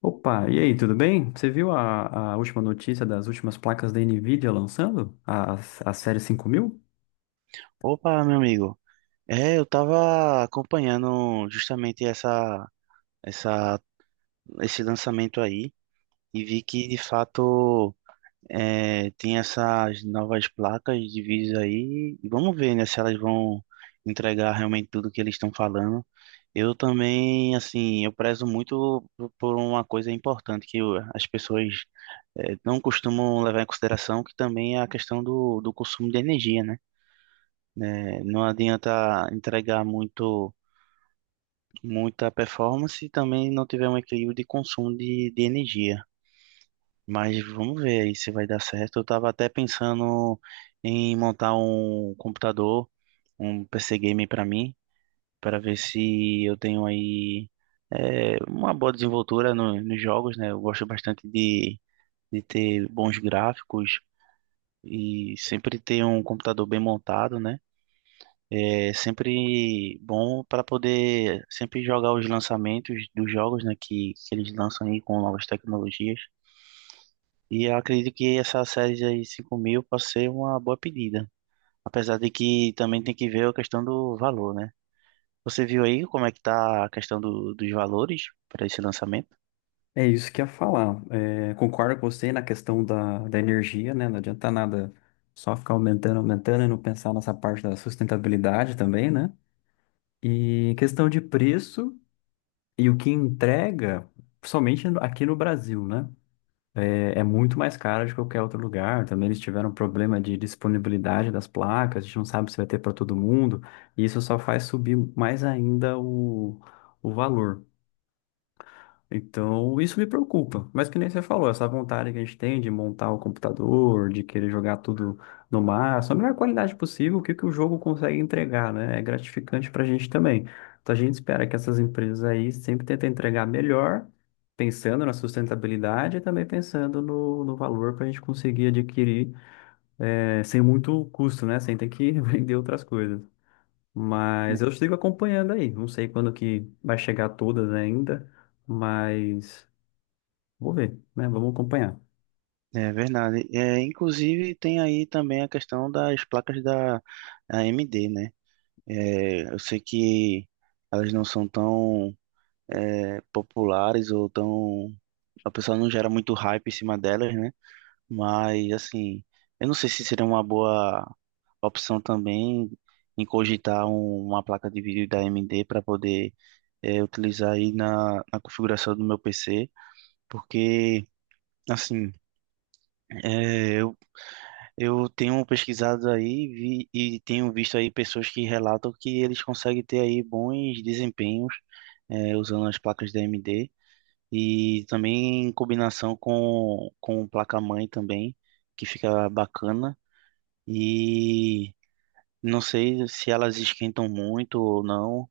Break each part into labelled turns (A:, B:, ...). A: Opa, e aí, tudo bem? Você viu a última notícia das últimas placas da Nvidia lançando? A série 5000?
B: Opa, meu amigo. Eu tava acompanhando justamente essa, esse lançamento aí e vi que de fato tem essas novas placas de vídeo aí. E vamos ver, né, se elas vão entregar realmente tudo que eles estão falando. Eu também, assim, eu prezo muito por uma coisa importante que eu- as pessoas não costumam levar em consideração, que também é a questão do consumo de energia, né? Né, não adianta entregar muito. Muita performance e também não tiver um equilíbrio de consumo de energia. Mas vamos ver aí se vai dar certo. Eu estava até pensando em montar um computador, um PC game para mim, para ver se eu tenho aí uma boa desenvoltura nos jogos, né? Eu gosto bastante de ter bons gráficos e sempre ter um computador bem montado, né? É sempre bom para poder sempre jogar os lançamentos dos jogos, né, que eles lançam aí com novas tecnologias. E eu acredito que essa série aí 5000 pode ser uma boa pedida. Apesar de que também tem que ver a questão do valor, né? Você viu aí como é que tá a questão dos valores para esse lançamento?
A: É isso que eu ia falar. É, concordo com você na questão da energia, né? Não adianta nada só ficar aumentando, aumentando e não pensar nessa parte da sustentabilidade também, né? E questão de preço e o que entrega, somente aqui no Brasil, né? É muito mais caro de qualquer outro lugar. Também eles tiveram problema de disponibilidade das placas, a gente não sabe se vai ter para todo mundo, e isso só faz subir mais ainda o valor. Então, isso me preocupa. Mas que nem você falou, essa vontade que a gente tem de montar o computador, de querer jogar tudo no máximo, a melhor qualidade possível, o que que o jogo consegue entregar, né? É gratificante pra gente também. Então, a gente espera que essas empresas aí sempre tentem entregar melhor, pensando na sustentabilidade e também pensando no, no valor para a gente conseguir adquirir, sem muito custo, né? Sem ter que vender outras coisas. Mas eu sigo acompanhando aí. Não sei quando que vai chegar todas ainda, mas vou ver, né? Vamos acompanhar.
B: É verdade. É, inclusive tem aí também a questão das placas da AMD, né? É, eu sei que elas não são tão populares ou tão. A pessoa não gera muito hype em cima delas, né? Mas, assim, eu não sei se seria uma boa opção também em cogitar uma placa de vídeo da AMD para poder utilizar aí na configuração do meu PC, porque, assim, é, eu, eu tenho pesquisado aí e tenho visto aí pessoas que relatam que eles conseguem ter aí bons desempenhos usando as placas da AMD. E também em combinação com o placa-mãe também, que fica bacana. E não sei se elas esquentam muito ou não,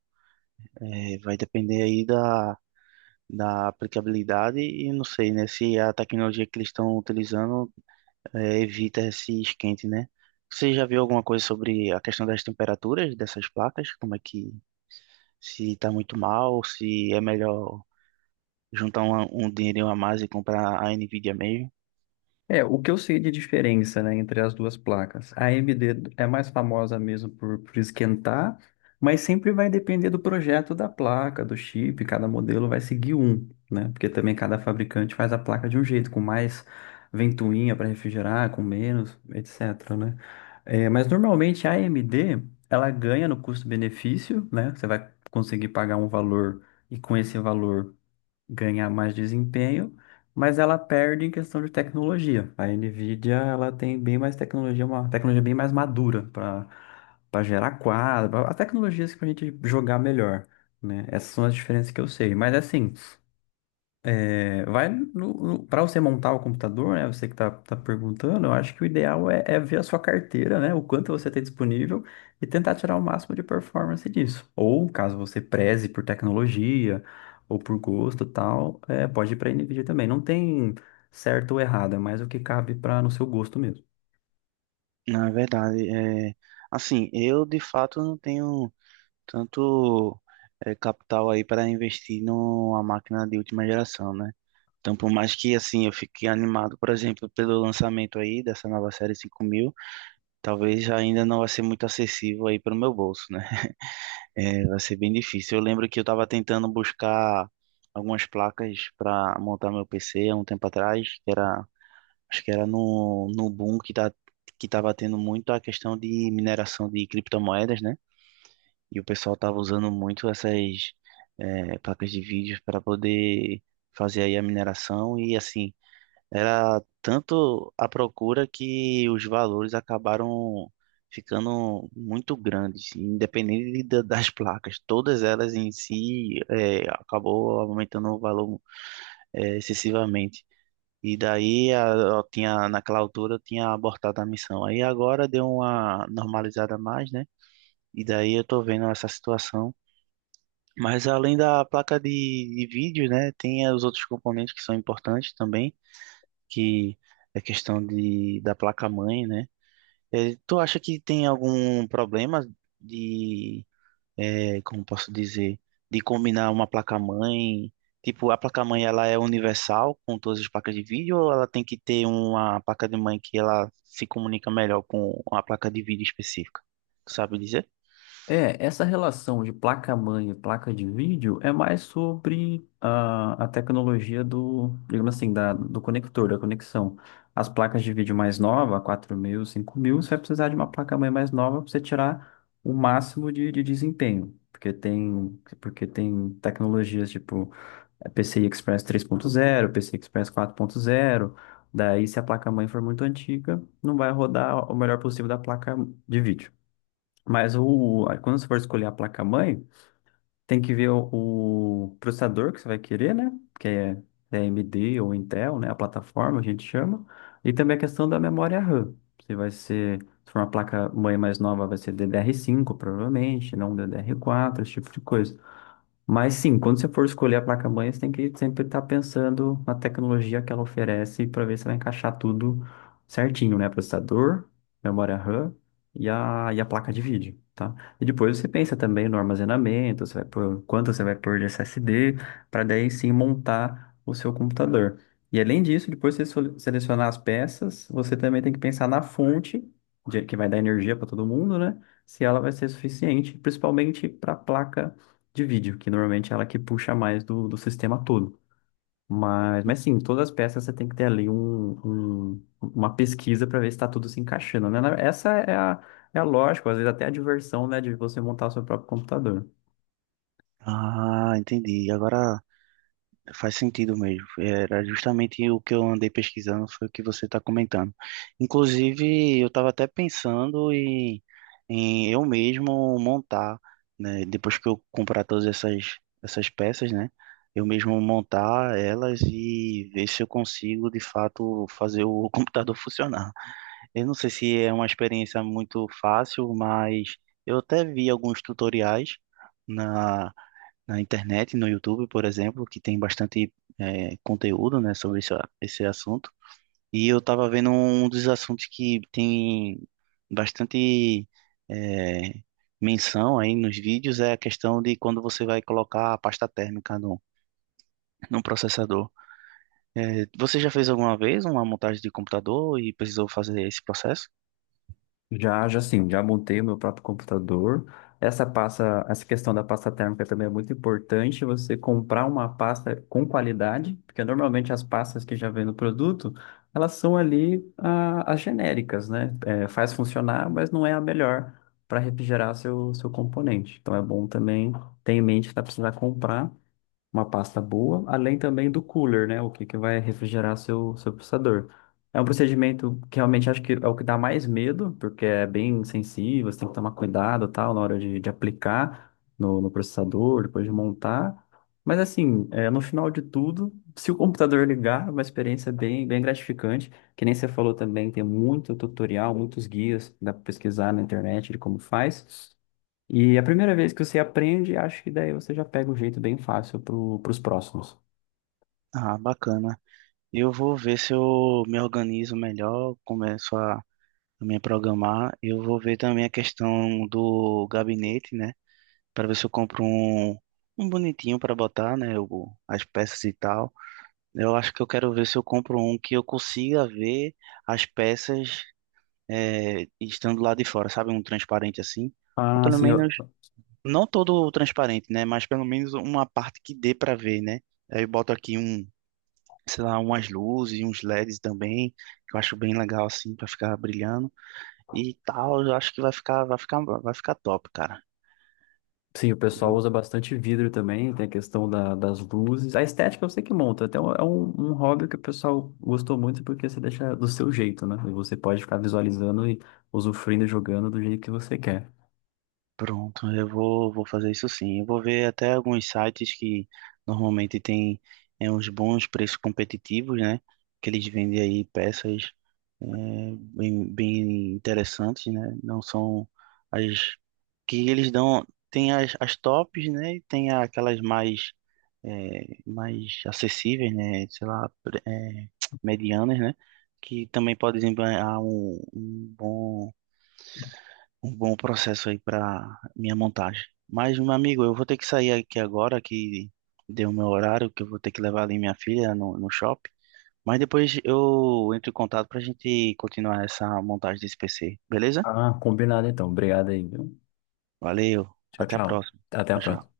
B: vai depender aí da aplicabilidade e não sei, né, se a tecnologia que eles estão utilizando evita esse esquente, né? Você já viu alguma coisa sobre a questão das temperaturas dessas placas? Como é que, se está muito mal, se é melhor juntar um dinheirinho a mais e comprar a NVIDIA mesmo?
A: É, o que eu sei de diferença, né, entre as duas placas. A AMD é mais famosa mesmo por esquentar, mas sempre vai depender do projeto da placa, do chip, cada modelo vai seguir um, né? Porque também cada fabricante faz a placa de um jeito, com mais ventoinha para refrigerar, com menos, etc, né? É, mas normalmente a AMD, ela ganha no custo-benefício, né? Você vai conseguir pagar um valor e com esse valor ganhar mais desempenho, mas ela perde em questão de tecnologia. A Nvidia, ela tem bem mais tecnologia, uma tecnologia bem mais madura para gerar quadro, as tecnologias que a gente jogar melhor, né? Essas são as diferenças que eu sei. Mas assim, é, vai para você montar o computador, né? Você que está perguntando, eu acho que o ideal é ver a sua carteira, né? O quanto você tem disponível e tentar tirar o máximo de performance disso. Ou caso você preze por tecnologia ou por gosto e tal, é, pode ir para a NVIDIA também. Não tem certo ou errado, é mais o que cabe para no seu gosto mesmo.
B: Não, é verdade. É, assim, eu de fato não tenho tanto capital aí para investir numa máquina de última geração, né? Então, por mais que assim eu fique animado, por exemplo, pelo lançamento aí dessa nova série 5000, talvez já ainda não vai ser muito acessível aí para o meu bolso, né? É, vai ser bem difícil. Eu lembro que eu estava tentando buscar algumas placas para montar meu PC há um tempo atrás, que era. Acho que era no boom que tá, que tava tendo muito a questão de mineração de criptomoedas, né? E o pessoal tava usando muito essas placas de vídeos para poder fazer aí a mineração e assim, era tanto a procura que os valores acabaram ficando muito grandes, independente das placas. Todas elas em si acabou aumentando o valor excessivamente. E daí eu tinha, naquela altura eu tinha abortado a missão. Aí agora deu uma normalizada a mais, né? E daí eu tô vendo essa situação. Mas além da placa de vídeo, né? Tem os outros componentes que são importantes também, que é questão da placa-mãe, né? Tu acha que tem algum problema de como posso dizer, de combinar uma placa-mãe. Tipo, a placa-mãe ela é universal com todas as placas de vídeo ou ela tem que ter uma placa de mãe que ela se comunica melhor com a placa de vídeo específica? Tu sabe dizer?
A: É, essa relação de placa-mãe e placa de vídeo é mais sobre a tecnologia do, digamos assim, da, do conector, da conexão. As placas de vídeo mais nova, 4000, 5000, você vai precisar de uma placa-mãe mais nova para você tirar o máximo de desempenho. Porque tem tecnologias tipo PCI Express 3.0, PCI Express 4.0. Daí, se a placa-mãe for muito antiga, não vai rodar o melhor possível da placa de vídeo. Mas o, aí quando você for escolher a placa-mãe, tem que ver o processador que você vai querer, né? Que é AMD ou Intel, né? A plataforma, a gente chama. E também a questão da memória RAM. Se vai ser, se for uma placa-mãe mais nova, vai ser DDR5, provavelmente, não DDR4, esse tipo de coisa. Mas sim, quando você for escolher a placa-mãe, você tem que sempre estar pensando na tecnologia que ela oferece para ver se vai encaixar tudo certinho, né? Processador, memória RAM e a placa de vídeo, tá? E depois você pensa também no armazenamento, você vai pôr, quanto você vai pôr de SSD, para daí sim montar o seu computador. E além disso, depois de você selecionar as peças, você também tem que pensar na fonte, que vai dar energia para todo mundo, né? Se ela vai ser suficiente, principalmente para a placa de vídeo, que normalmente é ela que puxa mais do sistema todo. Mas sim, todas as peças você tem que ter ali uma pesquisa para ver se está tudo se encaixando, né? Essa é a lógica, às vezes até a diversão, né, de você montar o seu próprio computador.
B: Ah, entendi. Agora faz sentido mesmo. Era justamente o que eu andei pesquisando, foi o que você está comentando. Inclusive, eu estava até pensando em eu mesmo montar, né? Depois que eu comprar essas peças, né? Eu mesmo montar elas e ver se eu consigo, de fato, fazer o computador funcionar. Eu não sei se é uma experiência muito fácil, mas eu até vi alguns tutoriais na na internet, no YouTube, por exemplo, que tem bastante conteúdo, né, sobre esse assunto. E eu estava vendo um dos assuntos que tem bastante é, menção aí nos vídeos é a questão de quando você vai colocar a pasta térmica no processador. É, você já fez alguma vez uma montagem de computador e precisou fazer esse processo?
A: Já, já sim, já montei o meu próprio computador. Essa pasta, essa questão da pasta térmica também é muito importante, você comprar uma pasta com qualidade, porque normalmente as pastas que já vem no produto, elas são ali as genéricas, né? É, faz funcionar, mas não é a melhor para refrigerar seu componente. Então é bom também ter em mente que tá precisando comprar uma pasta boa, além também do cooler, né? O que, que vai refrigerar seu processador. É um procedimento que realmente acho que é o que dá mais medo, porque é bem sensível, você tem que tomar cuidado, tal, na hora de aplicar no processador, depois de montar. Mas assim, é, no final de tudo, se o computador ligar, é uma experiência bem, bem gratificante. Que nem você falou também, tem muito tutorial, muitos guias, dá para pesquisar na internet de como faz. E a primeira vez que você aprende, acho que daí você já pega o jeito bem fácil pro, pros próximos.
B: Ah, bacana. Eu vou ver se eu me organizo melhor, começo a me programar. Eu vou ver também a questão do gabinete, né? Para ver se eu compro um bonitinho para botar, né? O- as peças e tal. Eu acho que eu quero ver se eu compro um que eu consiga ver as peças estando lá de fora, sabe? Um transparente assim. Ou
A: Ah,
B: pelo
A: sim,
B: menos, não todo transparente, né? Mas pelo menos uma parte que dê para ver, né? Aí eu boto aqui um, sei lá, umas luzes, uns LEDs também, que eu acho bem legal assim, para ficar brilhando e tal, eu acho que vai ficar, vai ficar, vai ficar top, cara.
A: sim, o pessoal
B: Vou,
A: usa bastante vidro também, tem a questão das luzes. A estética você que monta, até é um hobby que o pessoal gostou muito porque você deixa do seu jeito, né? E você pode ficar visualizando e usufruindo e jogando do jeito que você quer.
B: Pronto, vou fazer isso sim. Eu vou ver até alguns sites que normalmente tem uns bons preços competitivos, né? Que eles vendem aí peças é, bem, bem interessantes, né? Não são as que eles dão. Tem as, as tops, né? E tem aquelas mais, mais acessíveis, né? Sei lá, medianas, né? Que também podem desempenhar um bom processo aí para minha montagem. Mas, meu amigo, eu vou ter que sair aqui agora, que deu o meu horário, que eu vou ter que levar ali minha filha no shopping. Mas depois eu entro em contato para a gente continuar essa montagem desse PC, beleza?
A: Ah, combinado então. Obrigado aí, viu?
B: Valeu,
A: Tchau,
B: até a
A: tchau.
B: próxima.
A: Até a
B: Tchau,
A: próxima.
B: tchau.